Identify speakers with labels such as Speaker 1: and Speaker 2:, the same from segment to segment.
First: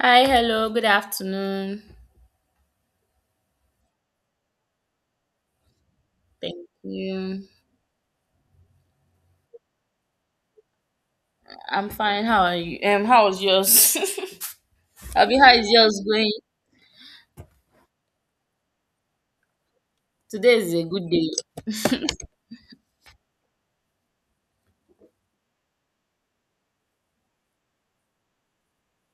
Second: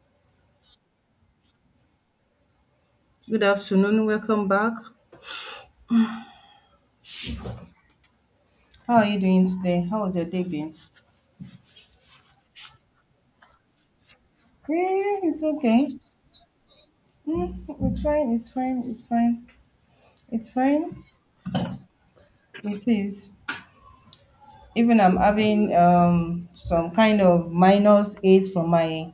Speaker 1: Hi, hello, good afternoon.
Speaker 2: Good afternoon. Welcome back.
Speaker 1: Thank you.
Speaker 2: How are you doing today? How was your day been?
Speaker 1: I'm fine. How are you? How was yours? Abi,
Speaker 2: It's
Speaker 1: how is yours
Speaker 2: okay.
Speaker 1: going?
Speaker 2: Mm, it's fine. It's fine. It's fine. It's
Speaker 1: Today is a
Speaker 2: fine.
Speaker 1: good day.
Speaker 2: It is. Even I'm having some kind of minus eight from my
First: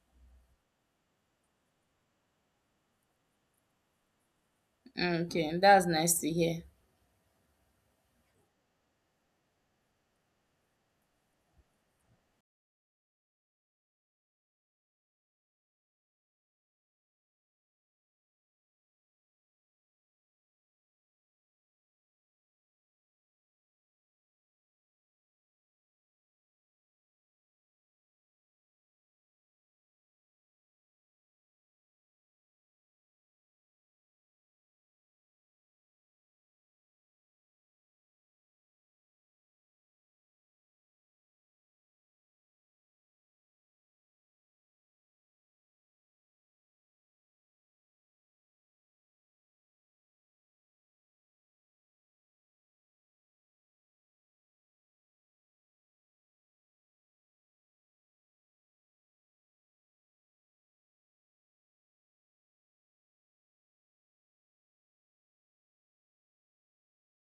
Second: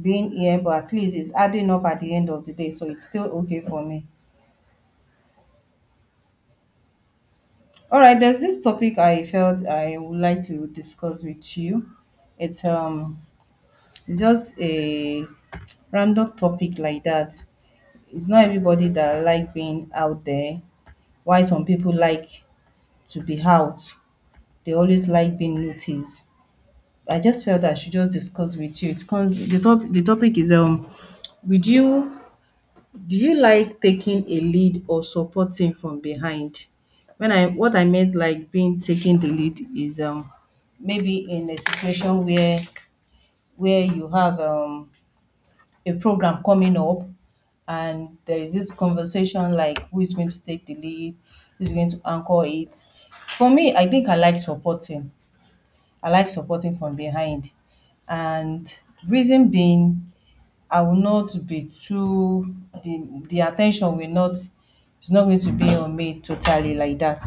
Speaker 2: being here, but at least it's adding up at the end of the day, so it's still okay for me.
Speaker 1: Okay, that's nice to hear.
Speaker 2: All right. There's this topic I felt I would like to discuss with you. It's just a random topic like that. It's not everybody that like being out there. Why some people like to be out. They always like being noticed. I just felt I should just discuss with you. It comes the topic is would you do you like taking a lead or supporting from behind? When I what I meant like being taking the lead is maybe in a situation where you have a program coming up, and there is this conversation like who is going to take the lead, who's going to anchor it. For me, I think I like supporting. I like supporting from behind. And reason being, I will not be too the the attention will not, it's not going to be on me totally like that.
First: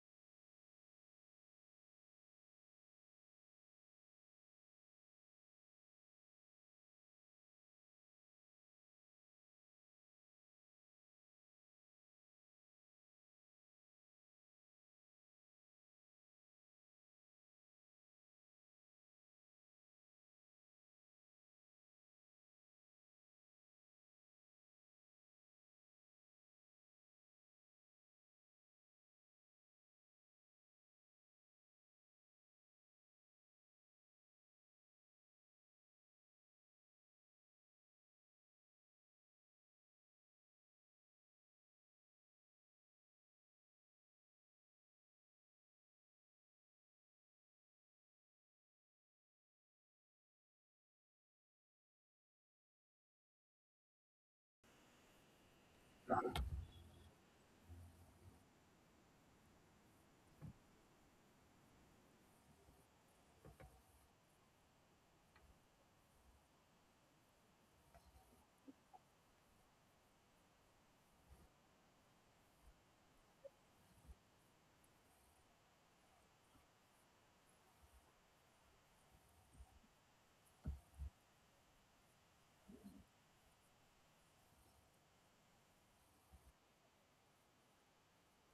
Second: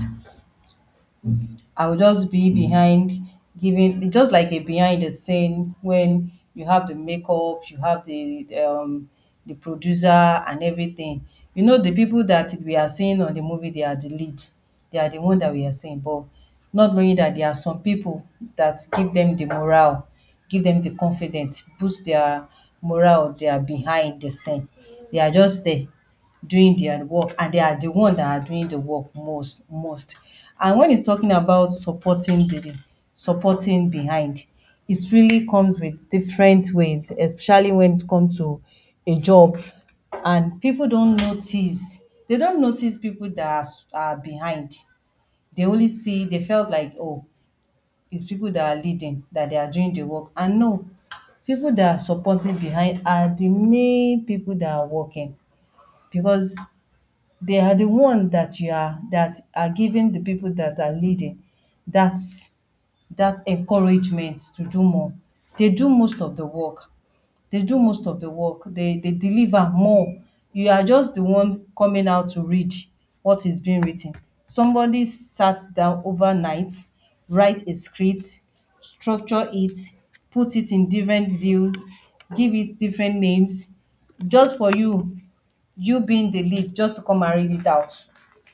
Speaker 2: I will just be behind, giving just like a behind the scene when you have the makeup, you have the the producer and everything. You know the people that we are seeing on the movie, they are the lead. They are the one that we are seeing, but not knowing that there are some people that give them the morale, give them the confidence, boost their morale. They are behind the scene. They are just there doing their work, and they are the one that are doing the work most. Most. And when you're talking about supporting behind, it really comes with different ways, especially when it comes to a job. And people don't notice. They don't notice people that are, are behind. They only see. They felt like, oh, it's people that are leading, that they are doing the work. And no, people that are supporting behind are the main people that are working, because they are the one that are giving the people that are leading that that encouragement to do more. They do most of the work. They do most of the work. They deliver more. You are just the one coming out to read what is being written. Somebody sat down overnight, write a script, structure it, put it in different views, give it different names just for you, you being the lead just to come and read it out.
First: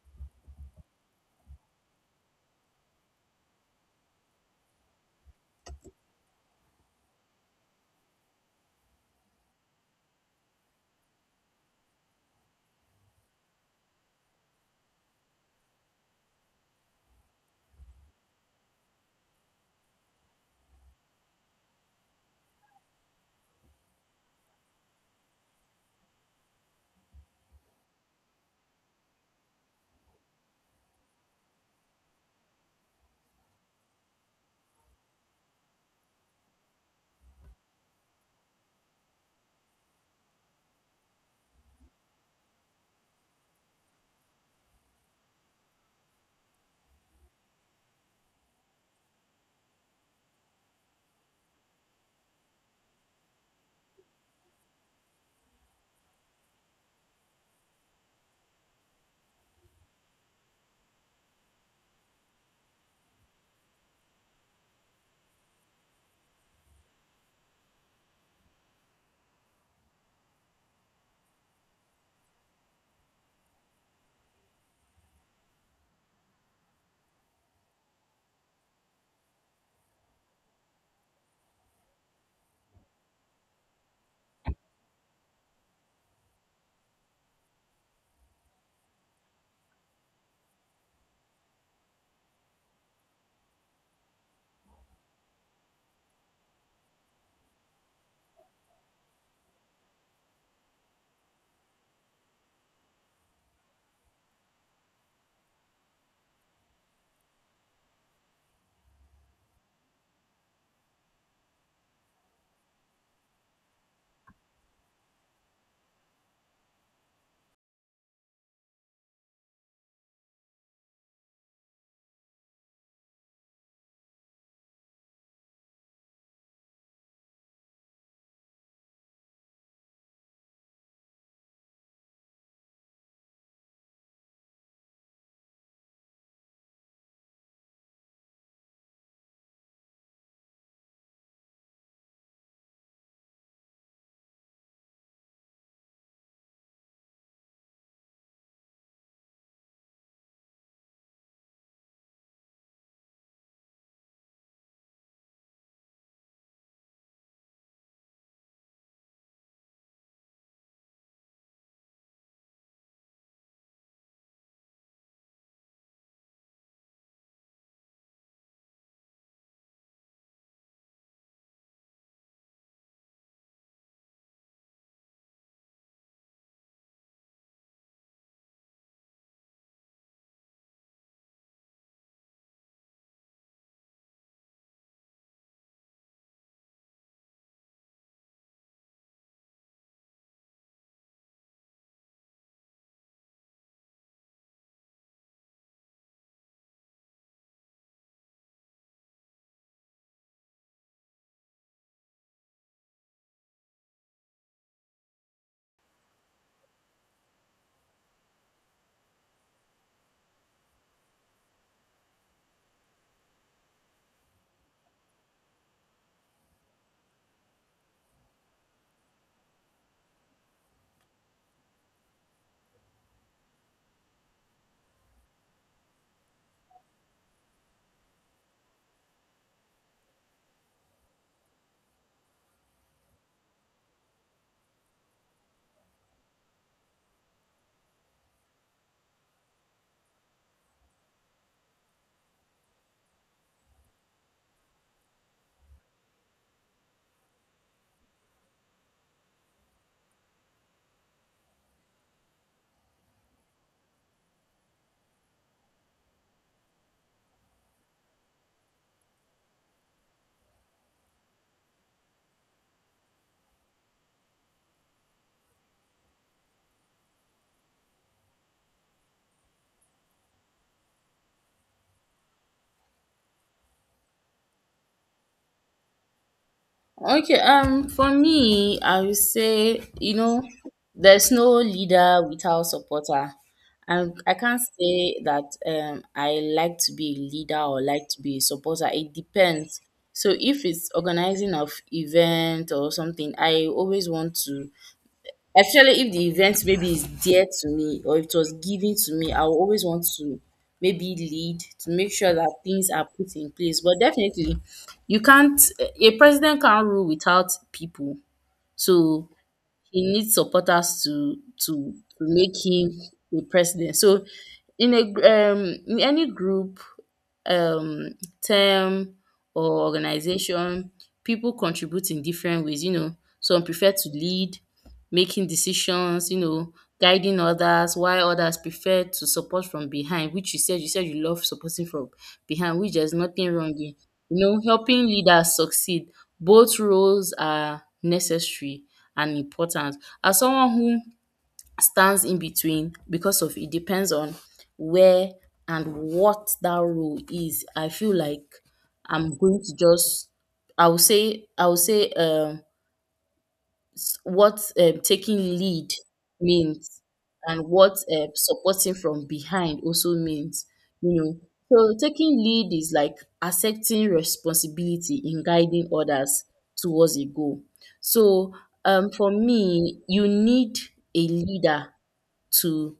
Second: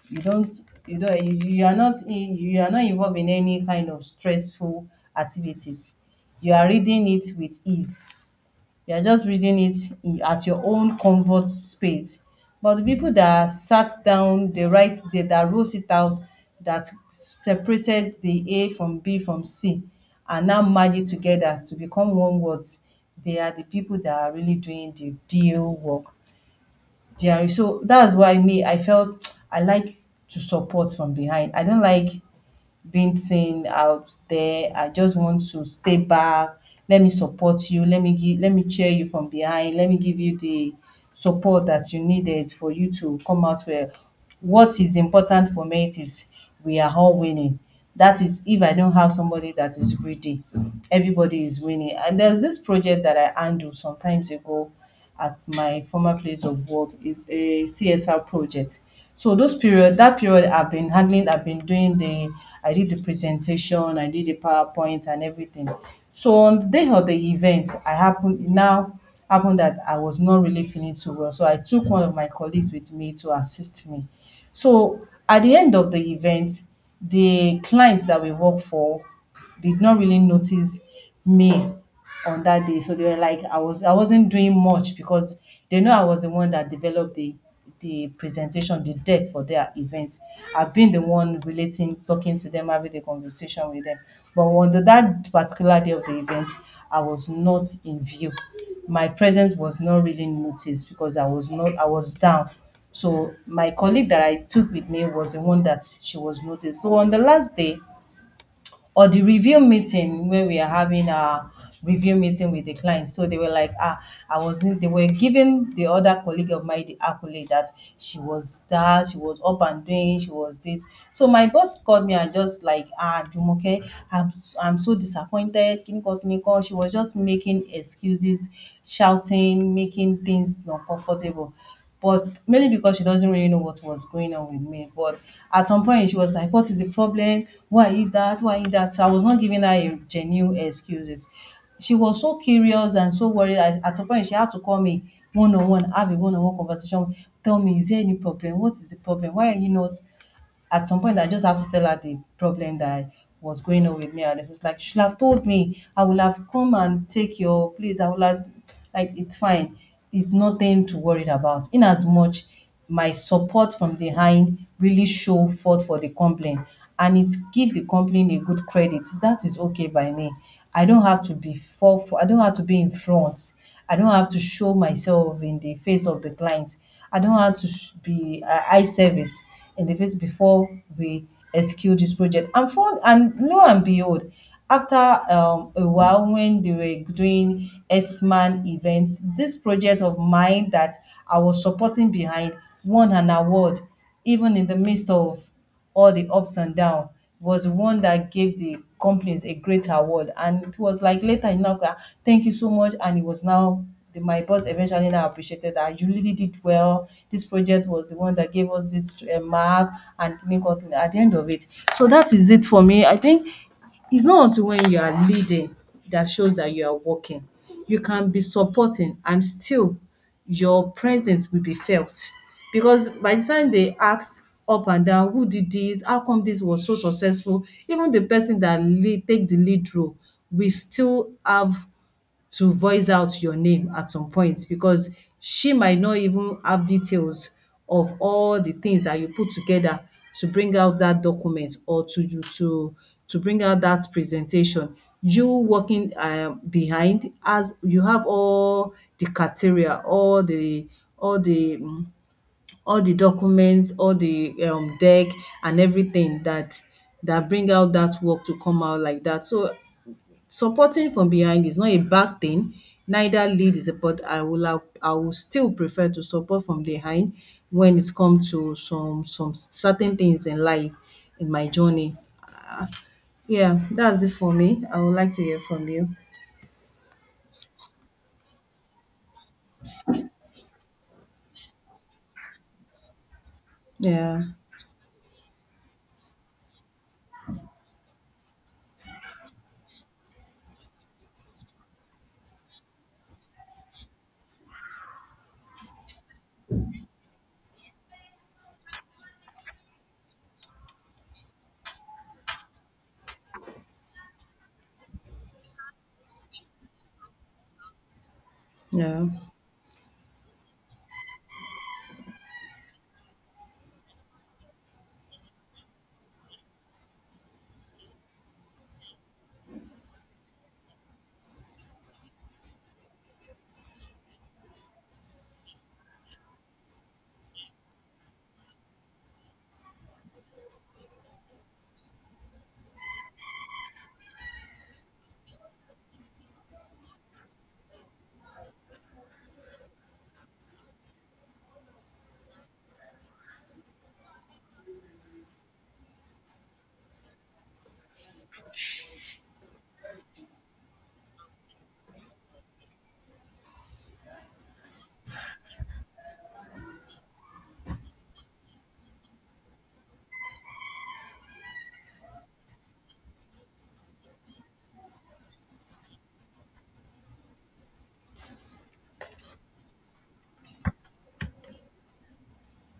Speaker 2: You don't you are not in, you are not involved in any kind of stressful activities. You are reading it with ease. You are just reading it at your own comfort space. But the people that sat down, that wrote it out, that separated the A from B from C, and now merge it together to become one words. They are the people that are really doing the deal work. Jerry. So that's why me, I felt I like to support from behind. I don't like being seen out there. I just want to stay back. Let me support you. Let me cheer you from behind. Let me give you the support that you needed for you to come out well. What is important for me, it is we are all winning. That is if I don't have somebody that is greedy. Everybody is winning. And there's this project that I handle sometimes ago at my former place of work. It's a CSR project. So those period, that period I've been handling, I did the presentation, I did the PowerPoint and everything. So on the day of the event, I happened now happened that I was not really feeling too well. So I took one of my colleagues with me to assist me. So at the end of the event, the clients that we work for did not really notice me on that day. So they were like, I wasn't doing much because they know I was the one that developed the presentation, the deck for their events. I've been the one relating, talking to them, having the conversation with them. But on that particular day of the event, I was not in view. My presence was not really noticed because I was not I was down. So my colleague that I took with me was the one that she was noticed. So on the last day or the review meeting where we are having a review meeting with the client, so they were like, ah, I wasn't. They were giving the other colleague of mine the accolade that she was up and doing, she was this. So my boss called me and just like, ah, Jumoke, I'm so disappointed. Kiniko, kiniko. She was just making excuses, shouting, making things not comfortable, but mainly because she doesn't really know what was going on with me. But at some point, she was like, what is the problem? Why are you that? Why are you that? So I was not giving her a genuine excuses. She was so curious and so worried. At some point, she had to call me one on one, have a one on one conversation. Tell me, is there any problem? What is the problem? Why are you not? At some point I just have to tell her the problem that was going on with me, and it was like, you should have told me, I would have come and take your place, I would have, like it's fine, it's nothing to worry about. In as much my support from behind really show forth for the complaint, and it give the complaint a good credit, that is okay by me. I don't have to be I don't have to be in front. I don't have to show myself in the face of the client. I don't have to be eye service in the face before we execute this project. And fun and lo and behold, after a while when they were doing S-Man events, this project of mine that I was supporting behind won an award even in the midst of all the ups and down, was one that gave the companies a great award. And it was like later, you know, ah, thank you so much. And it was now my boss eventually now appreciated that you really did well. This project was the one that gave us this mark and make up at the end of it. So that is it for me. I think it's not until when you are leading that shows that you are working. You can be supporting and still your presence will be felt. Because by the time they ask up and down, who did this? How come this was so successful? Even the person that lead take the lead role will still have to voice out your name at some point, because she might not even have details of all the things that you put together to bring out that document or to you to bring out that presentation. You working behind, as you have all the criteria, all the all the um all the documents, all the deck and everything that bring out that work to come out like that. So supporting from behind is not a bad thing, neither lead is a but I will have I will still prefer to support from behind when it come to some certain things in life, in my journey. Ah, yeah, that's it for me. I would like to hear from you.
Speaker 1: Okay, for me, I would say, you know, there's no leader without supporter. And I
Speaker 2: Yeah,
Speaker 1: can't say that I like to be a leader or like to be a supporter. It depends. So if it's organizing of event or something, I always want to. Especially if the event maybe is dear to me or if it was given to me, I will always want to maybe lead to make sure that things are put in place. But definitely, you can't, a president can't rule without people.
Speaker 2: yeah.
Speaker 1: So he needs supporters to to make him a president. So in in any group, um term or organization, people contribute in different ways. You know, some prefer to lead, making decisions, you know, guiding others, while others prefer to support from behind, which you said you love supporting from behind, which there's nothing wrong in. You know, helping leaders succeed. Both roles are necessary and important. As someone who stands in between, because of it depends on where and what that role is, I feel like I'm going to just I would say what taking lead means, and what supporting from behind also means, you know. So taking lead is like accepting responsibility in guiding others towards a goal. So for me, you need a leader to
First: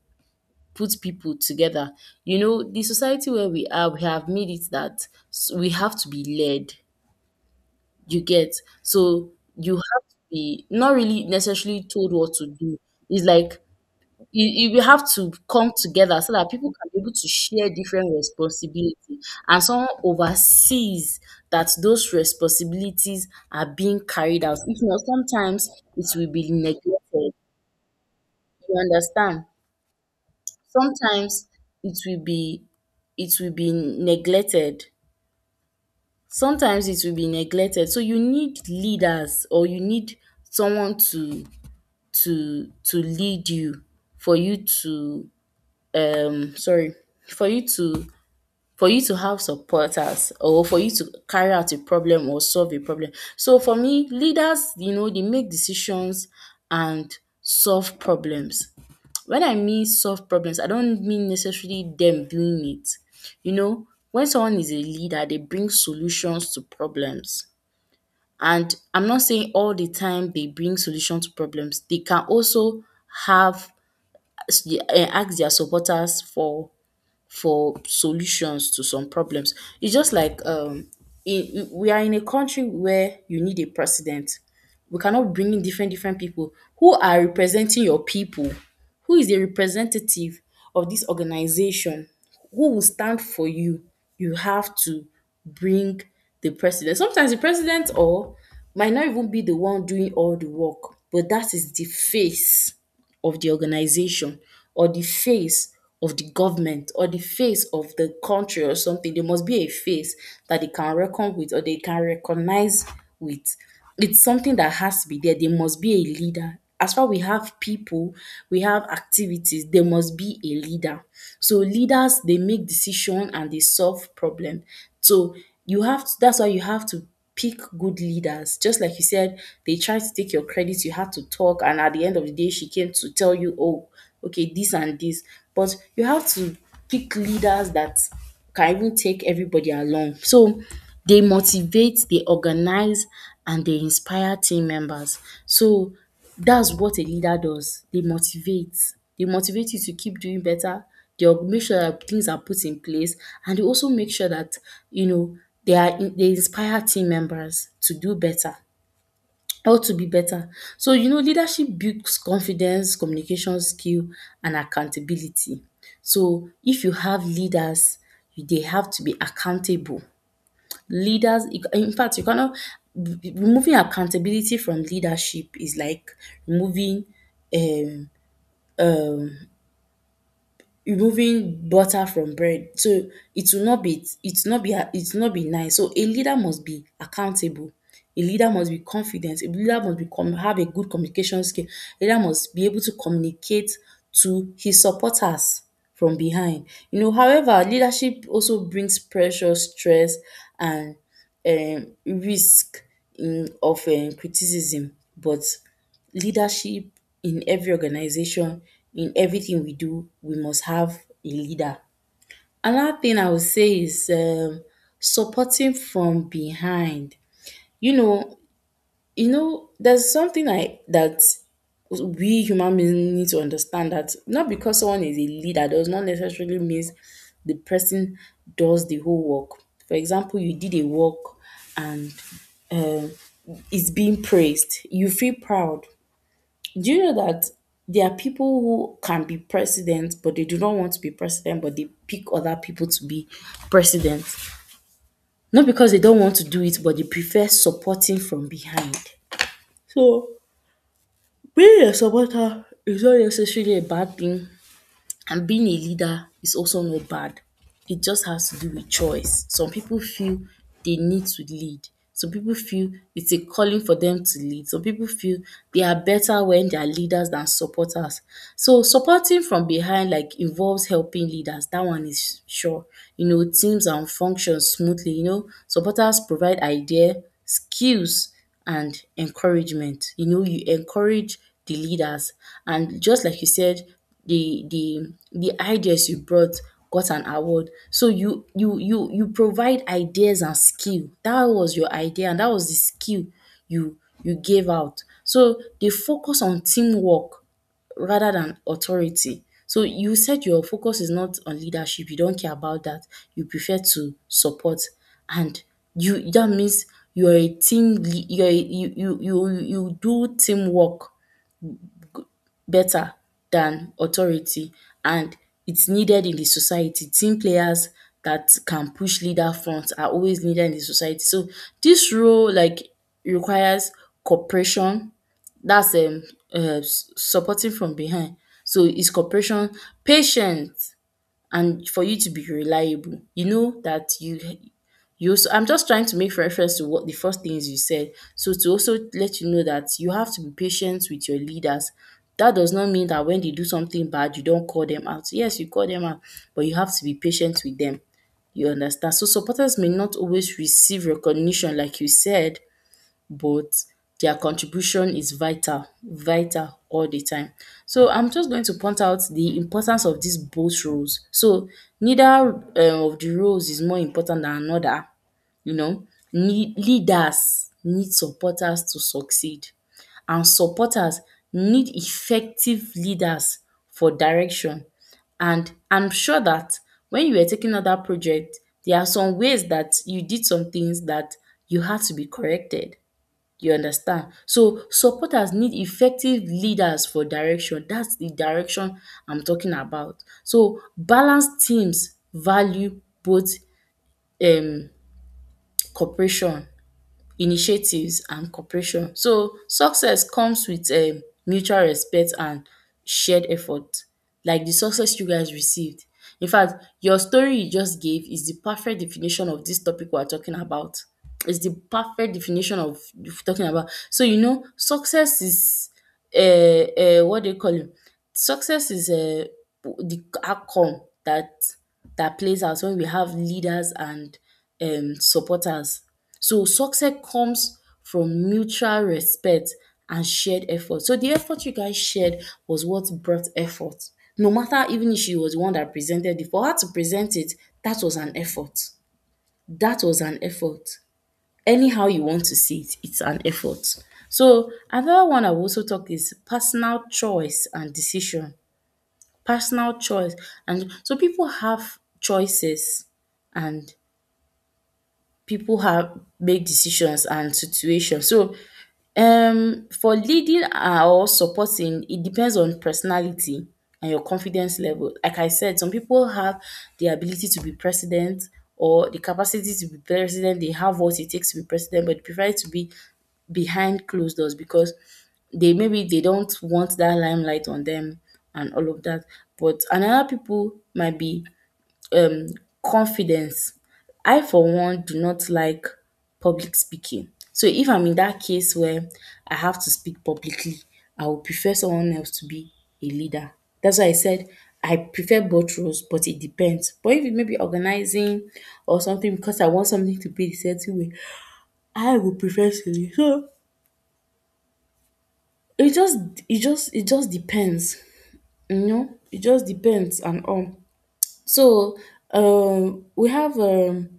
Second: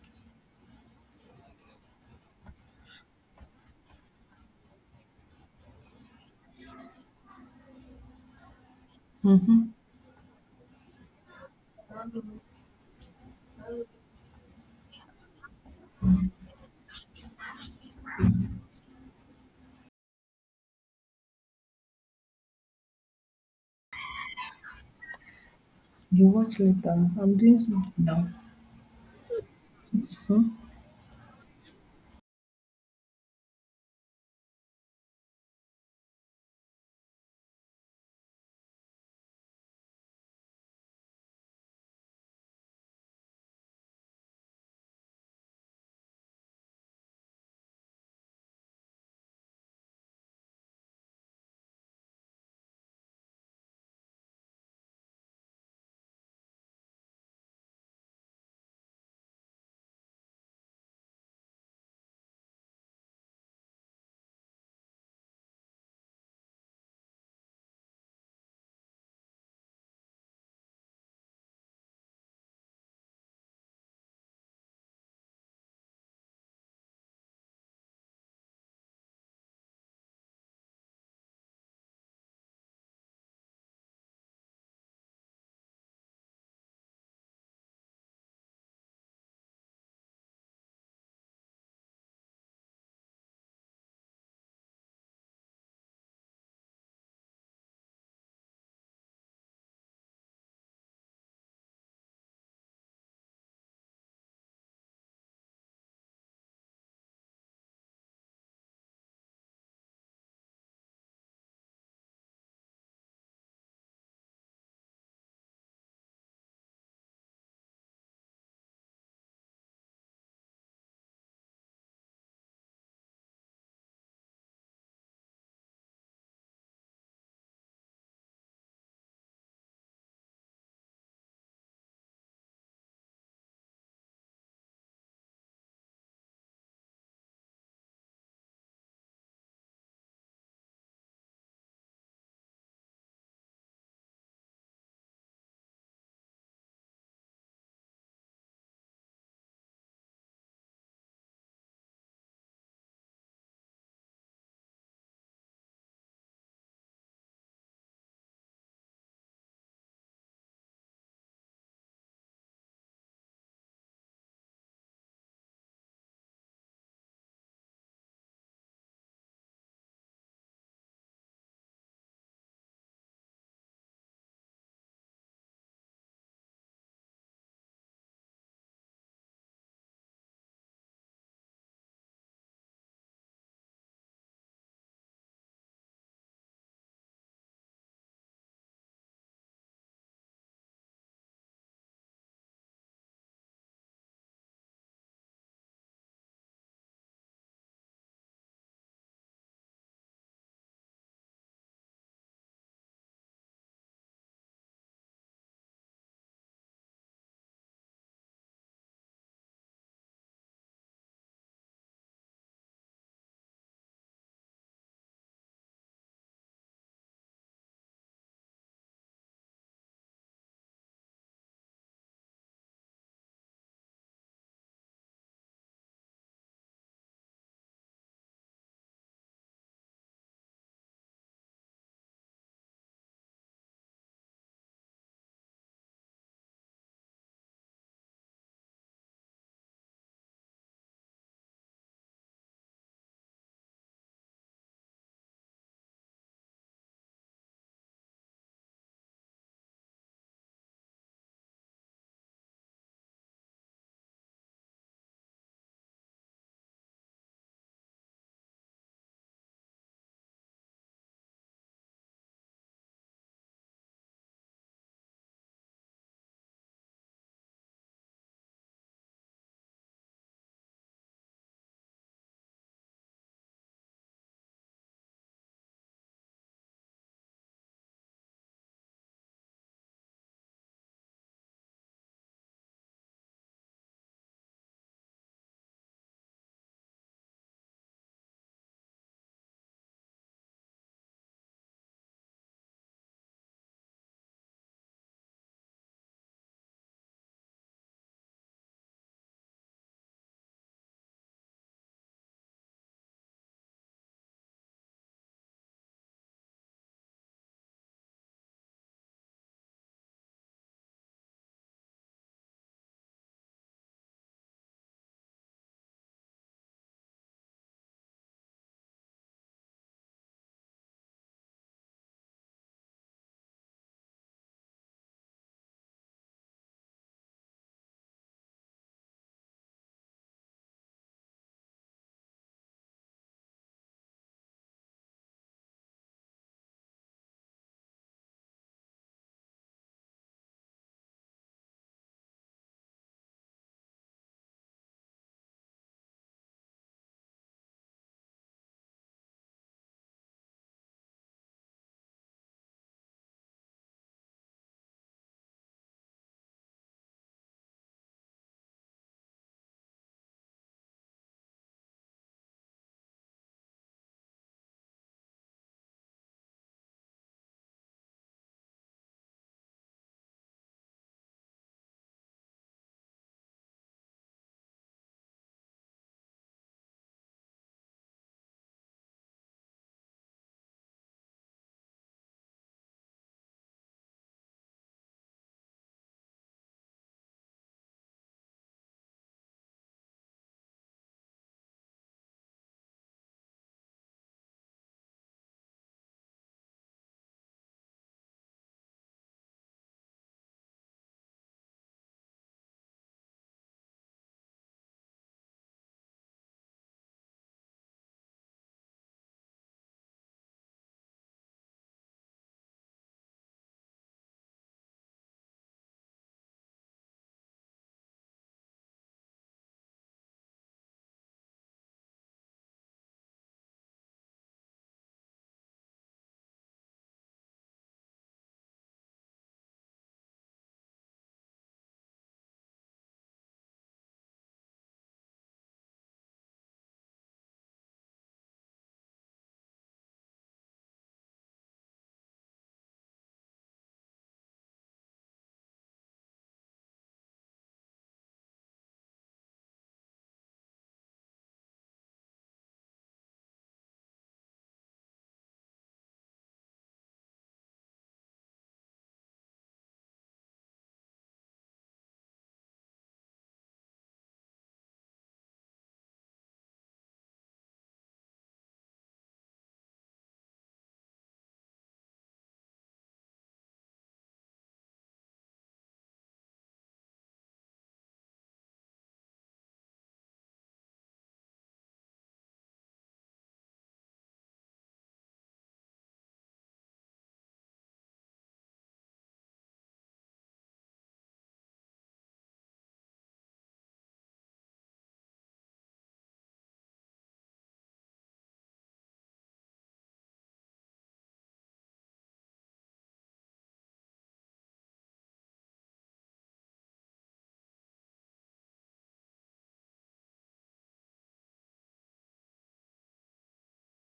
Speaker 1: put people together. You know, the society where we are, we have made it that we have to be led. You get? So you have to be not really necessarily told what to do. It's like you have to come together so that people can be able to share different responsibility, and someone oversees that those responsibilities are being carried out. If not, sometimes it
Speaker 2: You
Speaker 1: will be
Speaker 2: watch later.
Speaker 1: neglected.
Speaker 2: I'm doing something now.
Speaker 1: You understand? Sometimes it will be it will be neglected, sometimes it will be neglected. So you need leaders, or you need someone to to lead you, for you to sorry for you to have supporters, or for you to carry out a problem or solve a problem. So for me, leaders, you know, they make decisions and solve problems. When I mean solve problems, I don't mean necessarily them doing it. You know, when someone is a leader, they bring solutions to problems. And I'm not saying all the time they bring solution to problems. They can also have ask their supporters for solutions to some problems. It's just like we are in a country where you need a president. We cannot bring in different people who are representing your people. Who is the representative of this organization? Who will stand for you? You have to bring the president. Sometimes the president, or might not even be the one doing all the work, but that is the face of the organization, or the face of the government, or the face of the country, or something. There must be a face that they can reckon with, or they can recognize with. It's something that has to be there. There must be a leader. As far we have people, we have activities, there must be a leader. So leaders, they make decision and they solve problem. So you have to, that's why you have to pick good leaders. Just like you said, they tried to take your credit, you had to talk, and at the end of the day, she came to tell you, oh, okay, this and this. But you have to pick leaders that can even take everybody along. So they motivate, they organize, and they inspire team members. So that's what a leader does. They motivate. They motivate you to keep doing better. They'll make sure that things are put in place, and they also make sure that, you know, they inspire team members to do better or to be better. So, you know, leadership builds confidence, communication skill, and accountability. So if you have leaders, they have to be accountable leaders. In fact, you cannot, removing accountability from leadership is like removing um um butter from bread. So it will not be, it will not be nice. So a leader must be accountable, a leader must be confident, a leader must be com have a good communication skill. A leader must be able to communicate to his supporters from behind, you know. However, leadership also brings pressure, stress, and risk in of criticism. But leadership, in every organization, in everything we do, we must have a leader. Another thing I would say is supporting from behind. You know, you know, there's something I that we human beings need to understand, that not because someone is a leader does not necessarily means the person does the whole work. For example, you did a work and it's being praised. You feel proud. Do you know that there are people who can be president, but they do not want to be president, but they pick other people to be president? Not because they don't want to do it, but they prefer supporting from behind. So, being a supporter is not necessarily a bad thing. And being a leader is also not bad. It just has to do with choice. Some people feel they need to lead. Some people feel it's a calling for them to lead. Some people feel they are better when they are leaders than supporters. So supporting from behind like involves helping leaders. That one is sure. You know, teams and functions smoothly. You know, supporters provide idea, skills, and encouragement. You know, you encourage the leaders. And just like you said, the ideas you brought got an award. So you provide ideas and skill. That was your idea, and that was the skill you you gave out. So they focus on teamwork rather than authority. So you said your focus is not on leadership, you don't care about that. You prefer to support, and you that means you're a, you do teamwork better than authority. And it's needed in the society. Team players that can push leader front are always needed in the society. So this role like requires cooperation, that's supporting from behind. So it's cooperation, patience, and for you to be reliable. You know that you also, I'm just trying to make reference to what the first things you said. So to also let you know that you have to be patient with your leaders. That does not mean that when they do something bad, you don't call them out. Yes, you call them out, but you have to be patient with them. You understand? So supporters may not always receive recognition, like you said, but their contribution is vital, vital all the time. So I'm just going to point out the importance of these both roles. So neither of the roles is more important than another. You know, leaders need supporters to succeed, and supporters need effective leaders for direction. And I'm sure that when you were taking on that project, there are some ways that you did some things that you had to be corrected. You understand? So supporters need effective leaders for direction. That's the direction I'm talking about. So balanced teams value both um cooperation initiatives and cooperation. So success comes with mutual respect and shared effort, like the success you guys received. In fact, your story you just gave is the perfect definition of this topic we're talking about. It's the perfect definition of talking about. So you know, success is what do you call it? Success is the outcome that that plays out when we have leaders and supporters. So success comes from mutual respect and shared effort. So the effort you guys shared was what brought effort. No matter, even if she was the one that presented it, for her to present it, that was an effort. That was an effort. Anyhow you want to see it, it's an effort. So another one I will also talk is personal choice and decision. Personal choice. And so people have choices, and people have make decisions and situations. So for leading or supporting, it depends on personality and your confidence level. Like I said, some people have the ability to be president, or the capacity to be president. They have what it takes to be president, but they prefer to be behind closed doors because they, maybe they don't want that limelight on them and all of that. But another people might be. Confidence. I for one do not like public speaking. So if I'm in that case where I have to speak publicly, I would prefer someone else to be a leader. That's why I said I prefer both roles, but it depends. But if it may be organizing or something because I want something to be a certain way, I would prefer to lead. So it just it just depends. You know? It just depends and all. So we have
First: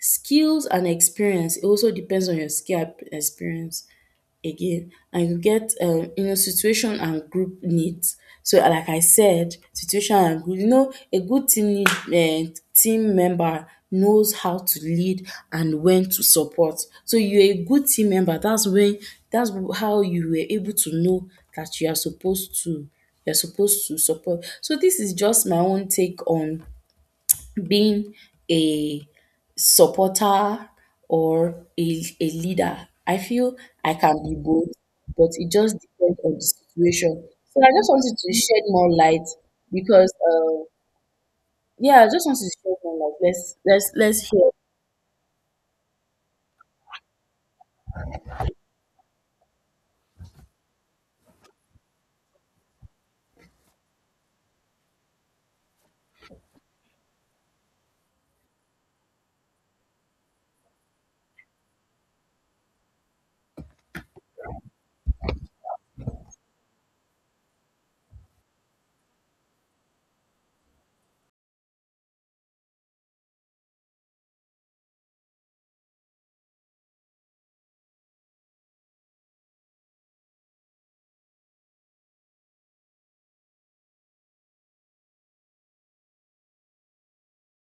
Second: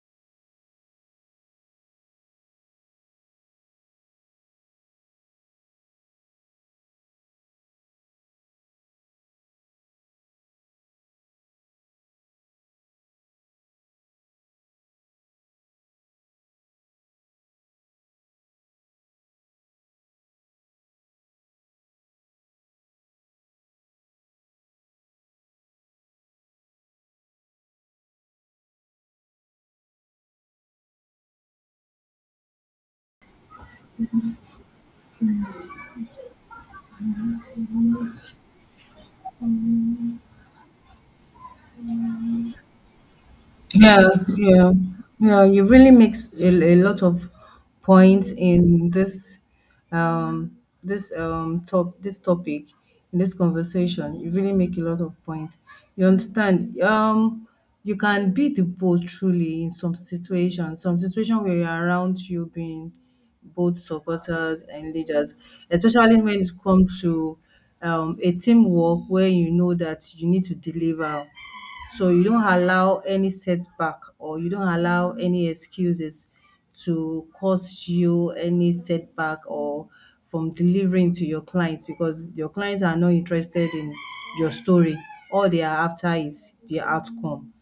Speaker 1: skills and experience. It also depends on your skill and experience again. And you get you know, situation and group needs. So like I said, situation and group, you know, a good team member knows how to lead and when to support. So you're a good team member, that's when that's how you were able to know that you're supposed to support. So this is just my own take on being a supporter or a leader. I feel I can be both, but it just depends on the situation. So I just wanted to shed more light because, yeah, I just wanted to shed more light. Let's let's
Speaker 2: Yeah,
Speaker 1: let's hear.
Speaker 2: yeah, yeah. You really makes a lot of points in um, this topic in this conversation. You really make a lot of points. You understand? You can be the both truly in some situations. Some situation where you're around you being both supporters and leaders, especially when it comes to a teamwork where you know that you need to deliver. So you don't allow any setback or you don't allow any excuses to cause you any setback or from delivering to your clients, because your clients are not interested in your story. All they are after is the outcome.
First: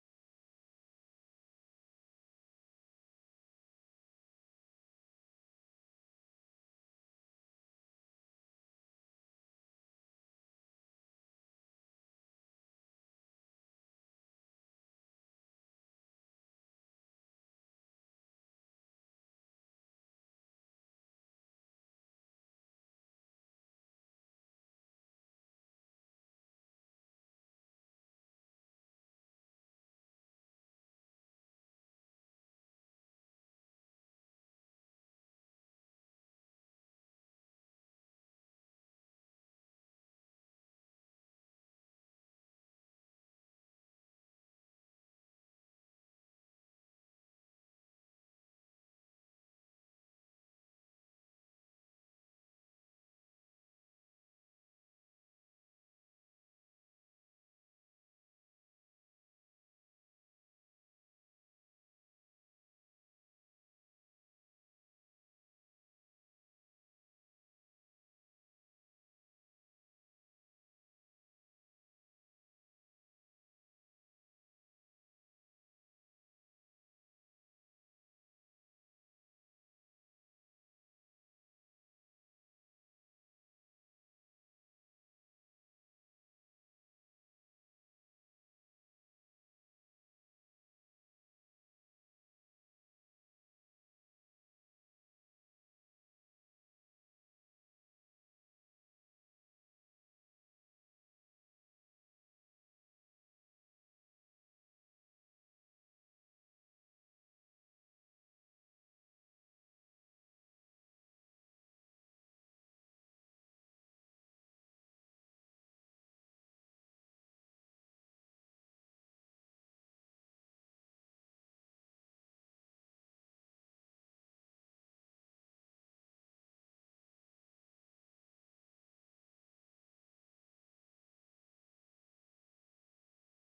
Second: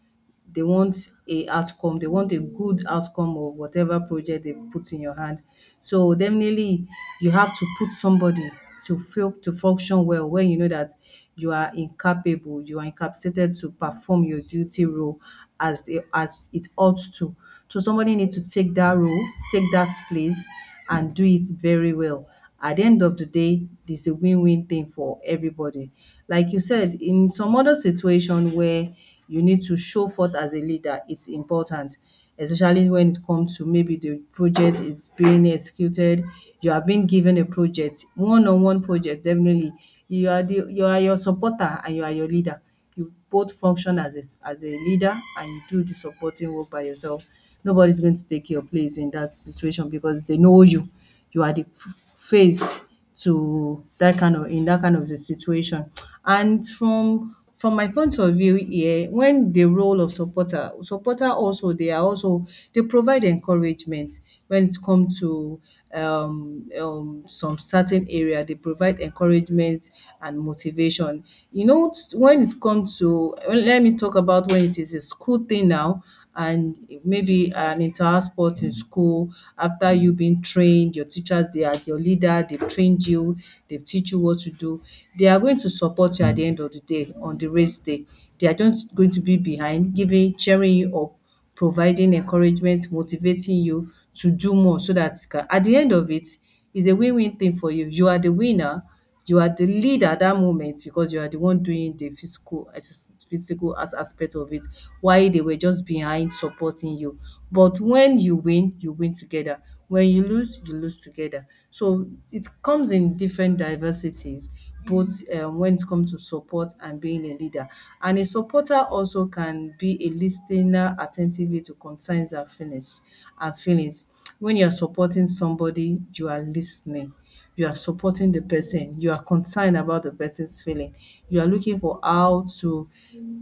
Speaker 2: They want a outcome, they want a good outcome of whatever project they put in your hand. So definitely you have to put somebody to feel to function well when you know that you are incapable, you are incapacitated to perform your duty role as the as it ought to. So somebody need to take that role, take that place and do it very well at the end of the day, it's a win-win thing for everybody. Like you said, in some other situation where you need to show forth as a leader, it's important, especially when it comes to maybe the project is being executed, you have been given a project, one-on-one project, definitely. You are your supporter and you are your leader, you both function as a leader and you do the supporting work by yourself. Nobody's going to take your place in that situation because they know you. You are the face to that kind of in that kind of the situation. And from my point of view here, when the role of supporter, supporter, also they are also, they provide encouragement when it comes to some certain area, they provide encouragement and motivation. You know, when it comes to, well, let me talk about when it is a school thing now, and maybe an entire sport in school. After you been trained, your teachers, they are your leader, they've trained you, they've teach you what to do, they are going to support you at the end of the day. On the race day they are just going to be behind giving, cheering you up, providing encouragement, motivating you to do more so that ca at the end of it, it's a win-win thing for you. You are the winner, you are the lead at that moment because you are the one doing the physical as aspect of it, while they were just behind supporting you. But when you win together. When you lose together. So it comes in different diversities both, when it comes to support and being a leader. And a supporter also can be a listener attentively to concerns and feelings. When you are supporting somebody, you are listening. You are supporting the person. You are concerned about the person's feeling. You are looking for how to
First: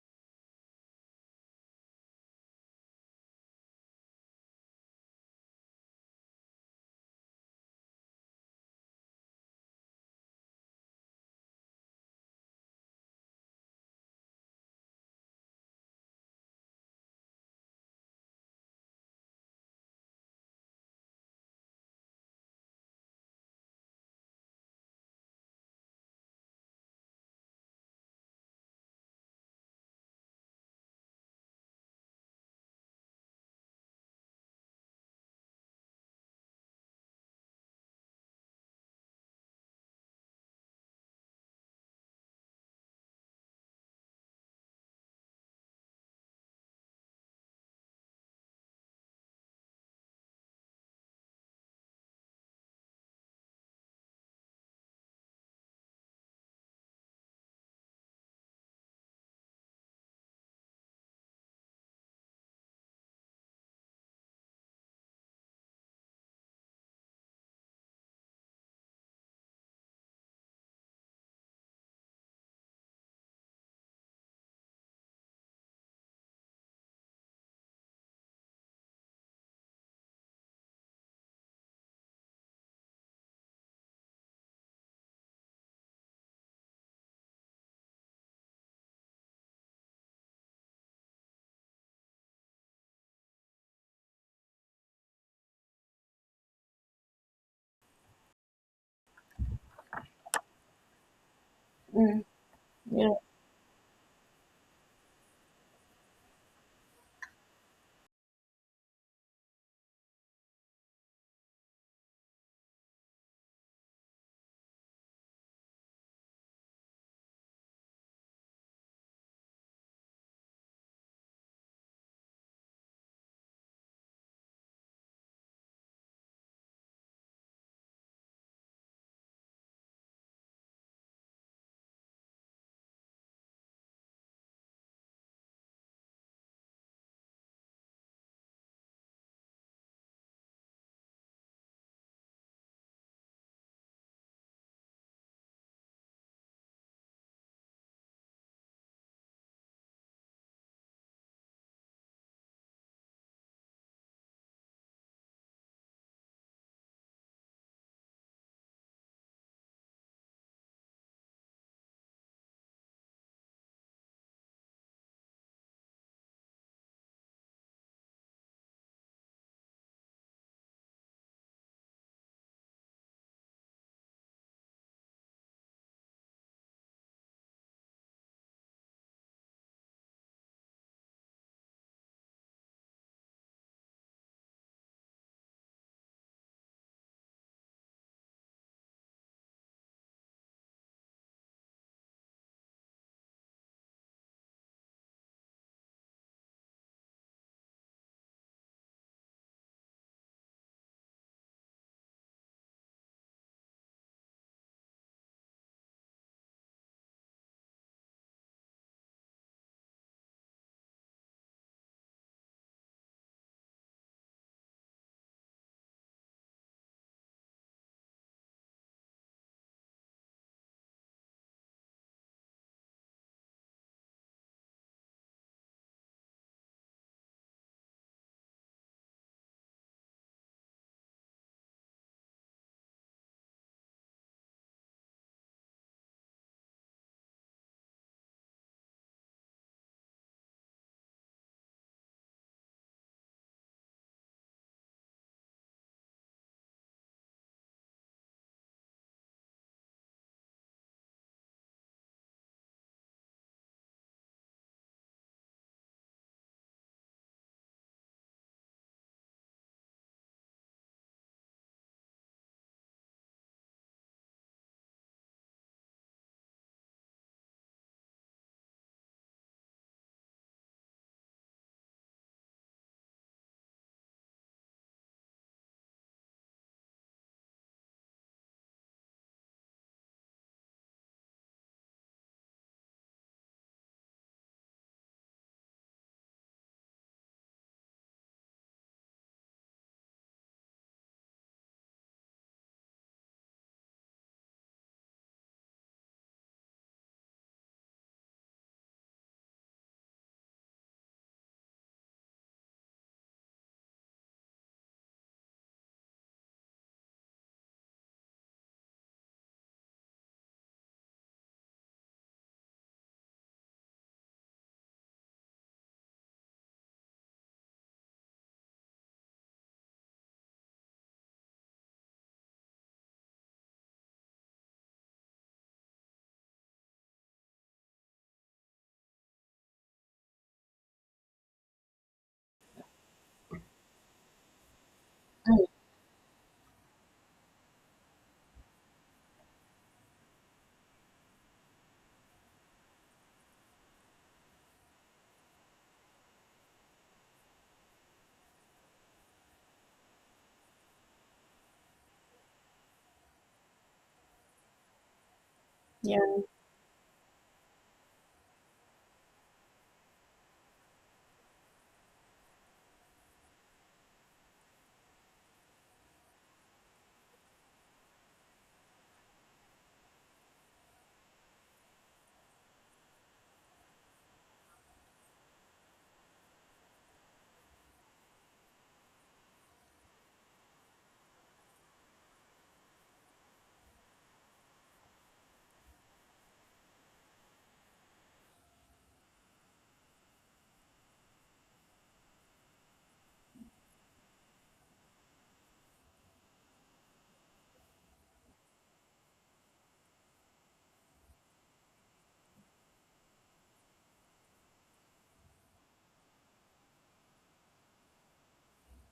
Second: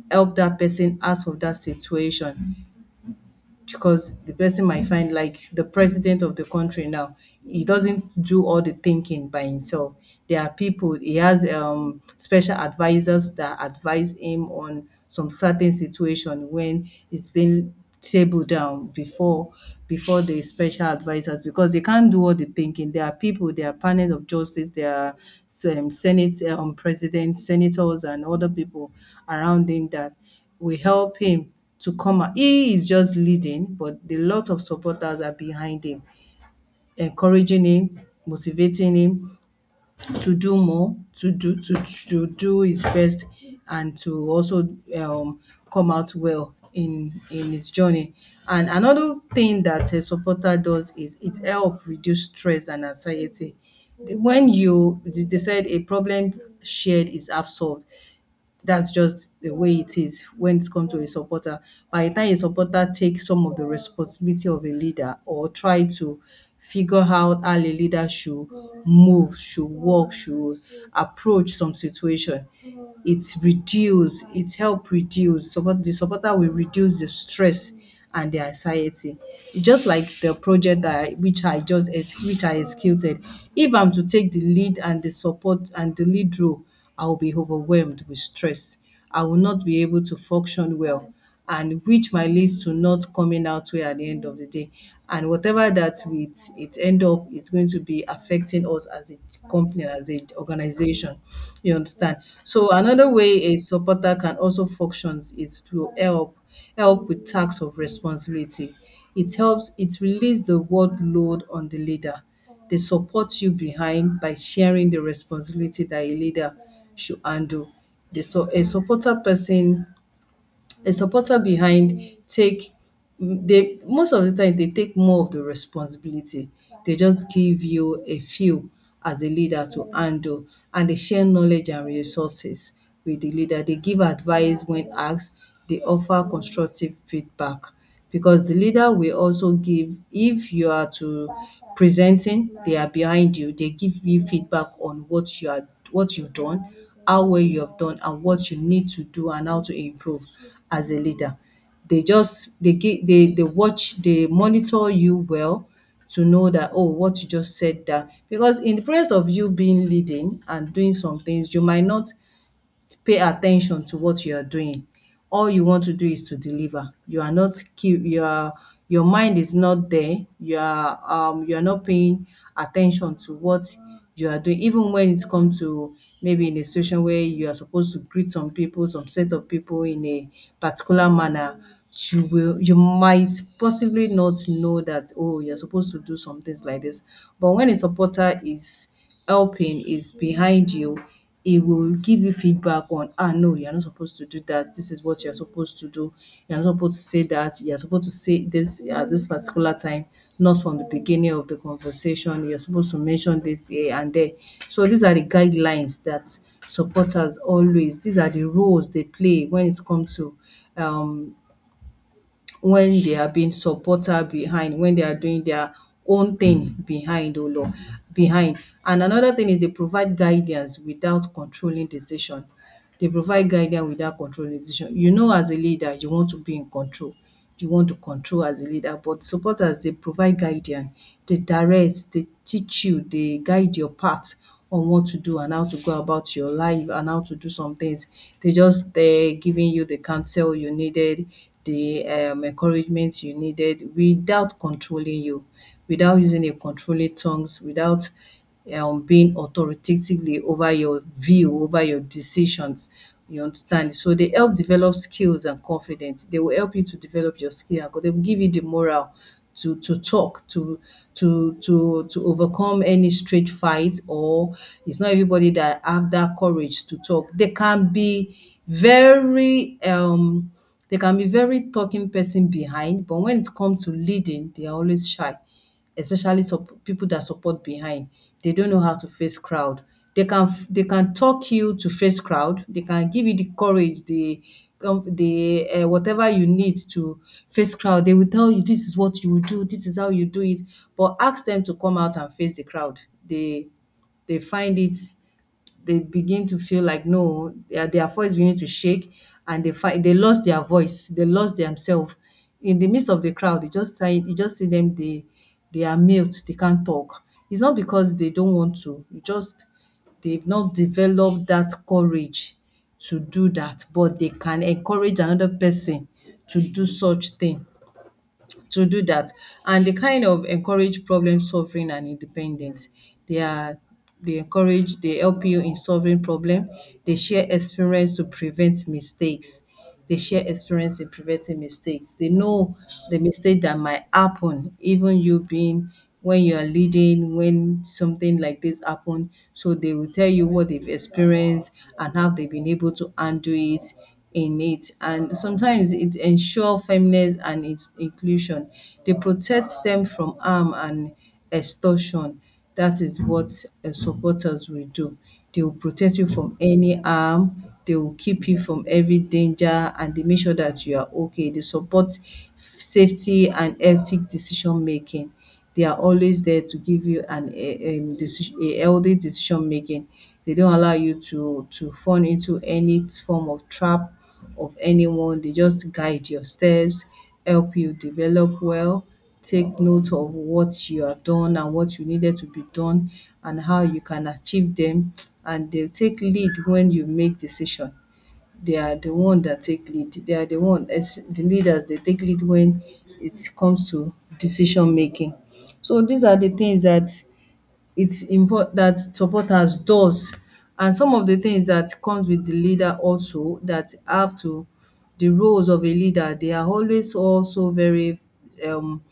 Speaker 2: help that person out of that situation, because the person might find, like the president of the country now, he doesn't do all the thinking by himself. There are people, he has special advisors that advise him on some certain situation when it's been tabled down before the special advisors, because they can't do all the thinking. There are people, there are panel of justice, there are senate, president, senators, and other people around him that will help him to come out. He is just leading, but the lot of supporters are behind him, encouraging him, motivating him to do more, to do his best, and to also um, come out well in his journey. And another thing that a supporter does is it help reduce stress and anxiety. When you, they said a problem shared is half solved, that's just the way it is when it's come to a supporter. By the time a supporter takes some of the responsibility of a leader, or try to figure out how a leader should move, should walk, should approach some situation, it help reduce. Support, the supporter will reduce the stress and the anxiety. It's just like the project that which I executed. If I'm to take the lead and the support and the lead role, I will be overwhelmed with stress. I will not be able to function well, and which might lead to not coming out well at the end of the day. And whatever that it end up, it's going to be affecting us as a company, as a organization. You understand?
Speaker 1: Mm,
Speaker 2: So another
Speaker 1: yeah,
Speaker 2: way a supporter can also function is to help with tasks of responsibility. It helps, it release the workload on the leader, they support you behind by sharing the responsibility that a leader should handle. They, so a supporter person, a supporter behind take, they most of the time they take more of the responsibility. They just give you a few as a leader to handle, and they share knowledge and resources with the leader. They give advice when asked, they offer constructive feedback, because the leader will also give, if you are to presenting, they are behind you, they give you feedback on what you are, what you've done, how well you have done and what you need to do and how to improve as a leader. They give, they watch, they monitor you well to know that, oh, what you just said, that, because in the presence of you being leading and doing some things, you might not pay attention to what you are doing. All you want to do is to deliver. Your mind is not there. You are, you are not paying attention to what you are doing. Even when it comes to maybe in a situation where you are supposed to greet some people, some set of people in a particular manner, you might possibly not know that, oh, you're supposed to do some things like this. But when a supporter is helping, is behind you, it will give you feedback on, ah, no, you're not supposed to do that. This is what you're supposed to do. You're not supposed to say that. You're supposed to say this at this particular time, not from the beginning of the conversation. You're supposed to mention this here and there. So these are the guidelines that supporters always, these are the roles they play when it comes to, um when they are being supporter behind, when they are doing their own thing behind, oh Lord, behind. And another thing is, they provide guidance without controlling decision. They provide guidance without controlling decision. You know, as a leader, you want to be in control. You want to control as a leader, but supporters, they provide guidance, they direct, they teach you, they guide your path on what to do and how to go about your life and how to do some things. They just there giving you the counsel you needed, the encouragement you needed without controlling you, without using a controlling tongues, without being authoritatively over your view, over your decisions. You understand? So they help develop skills and confidence. They will help you to develop your skill and they will give you the morale to talk, to to overcome any street fight, or, it's not everybody that have that courage to talk. They can be very, they can be very talking person behind, but when it comes to leading they are always shy, especially people that support behind. They don't know how to face crowd. They can talk you to face crowd. They can give you the courage, the whatever you need to face crowd. They will tell you this is what you will do. This is how you do it. But ask them to come out and face the crowd. They they find it, they begin to feel like no, their voice begin to shake, and they find, they lost their voice, they lost themselves. In the midst of the crowd, you just see them, they are mute, they can't talk. It's not because they don't want to, you just, they've not developed that courage to do that, but they can encourage another person to do such thing, to do that. And they kind of encourage problem solving and independence. They are, they encourage, they help you in solving problem. They share experience to prevent mistakes. They share experience in preventing mistakes. They know the mistake that might happen, even you being, when you are leading, when something like this happen. So they will tell you what they've experienced and how they've been able to undo it in it, and sometimes it ensure fairness and its inclusion. They protect them from harm and extortion. That is what supporters will do. They will protect
Speaker 1: yeah.
Speaker 2: you from any harm, they will keep you from every danger, and they make sure that you are okay. They support safety and ethic decision making. They are always there to give you an a, decision, a healthy decision making. They don't allow you to fall into any form of trap of anyone. They just guide your steps, help you develop well, take note of what you have done and what you needed to be done and how you can achieve them, and they'll take lead when you make decision, they are the one that take lead. They are the one, as the leaders, they take lead when it comes to decision making. So these are the things that it's important that supporters does. And some of the things that comes with the leader also that have to, the roles of a leader, they are always also very, um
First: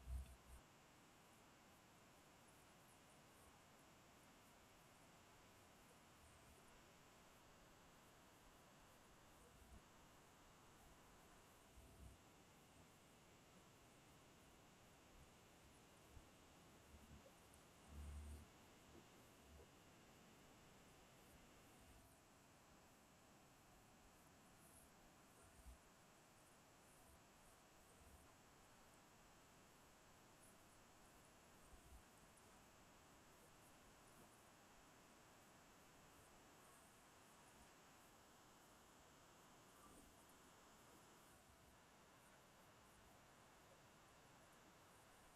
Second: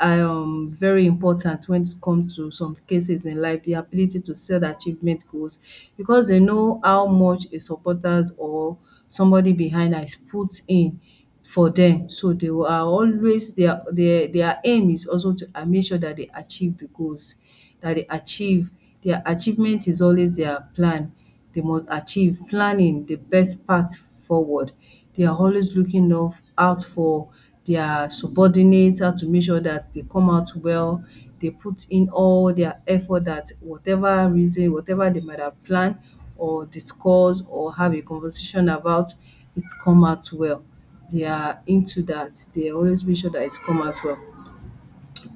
Speaker 2: very important when it comes to some cases in life, the ability to set achievement goals, because they know how much a supporters or somebody behind has put in for them. So they are always their, their aim is also to make sure that they achieve the goals, that they achieve. Their achievement is always their plan. They must achieve. Planning the best path forward. They are always looking of out for their subordinates, how to make sure that they come out well. They put in all their effort that whatever reason, whatever they might have planned or discuss or have a conversation about, it come out well. They are into that. They always make sure that it's come out well.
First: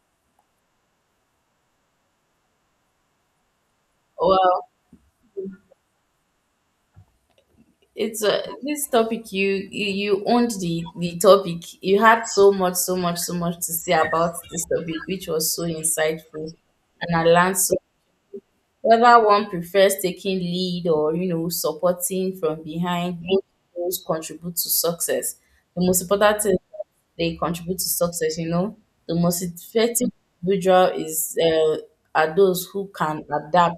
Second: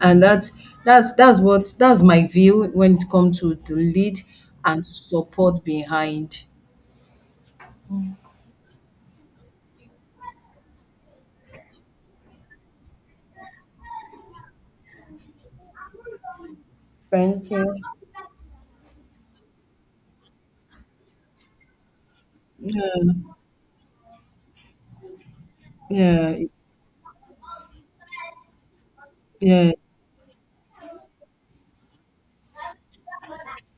Speaker 2: And that's my view when it comes to the lead
Speaker 1: Well,
Speaker 2: and support behind.
Speaker 1: it's this topic, you, you owned the topic. You had so much, so much, so much to say about this topic, which was so insightful, and I
Speaker 2: Thank
Speaker 1: learned so.
Speaker 2: you.
Speaker 1: Whether one prefers taking lead or, you know, supporting from behind,
Speaker 2: Yeah,
Speaker 1: both roles contribute to success. The most
Speaker 2: yeah,
Speaker 1: important
Speaker 2: it's-
Speaker 1: thing, they contribute to success, you know. The most
Speaker 2: yeah,
Speaker 1: effective individual is are those who can adapt,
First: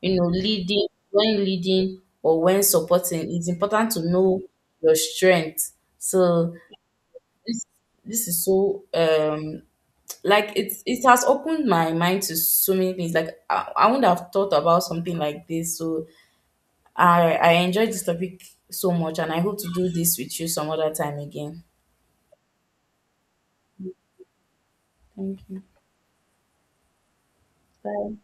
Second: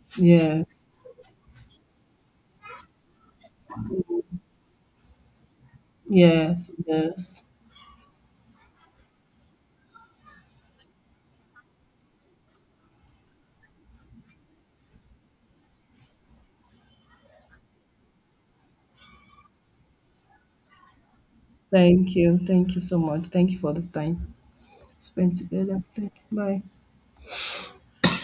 Speaker 1: you know,
Speaker 2: yes,
Speaker 1: leading when leading or when supporting. It's important to know your strength. So
Speaker 2: yes, yes.
Speaker 1: this this is so like it's, it has opened my mind to so many things. Like I wouldn't have thought about something like this. So I enjoyed this topic so much, and I hope to do this with you some other time again.
Speaker 2: Thank you. Thank you so much. Thank you for this time spent
Speaker 1: Thank you.
Speaker 2: together. Thank you. Bye.
Speaker 1: Bye.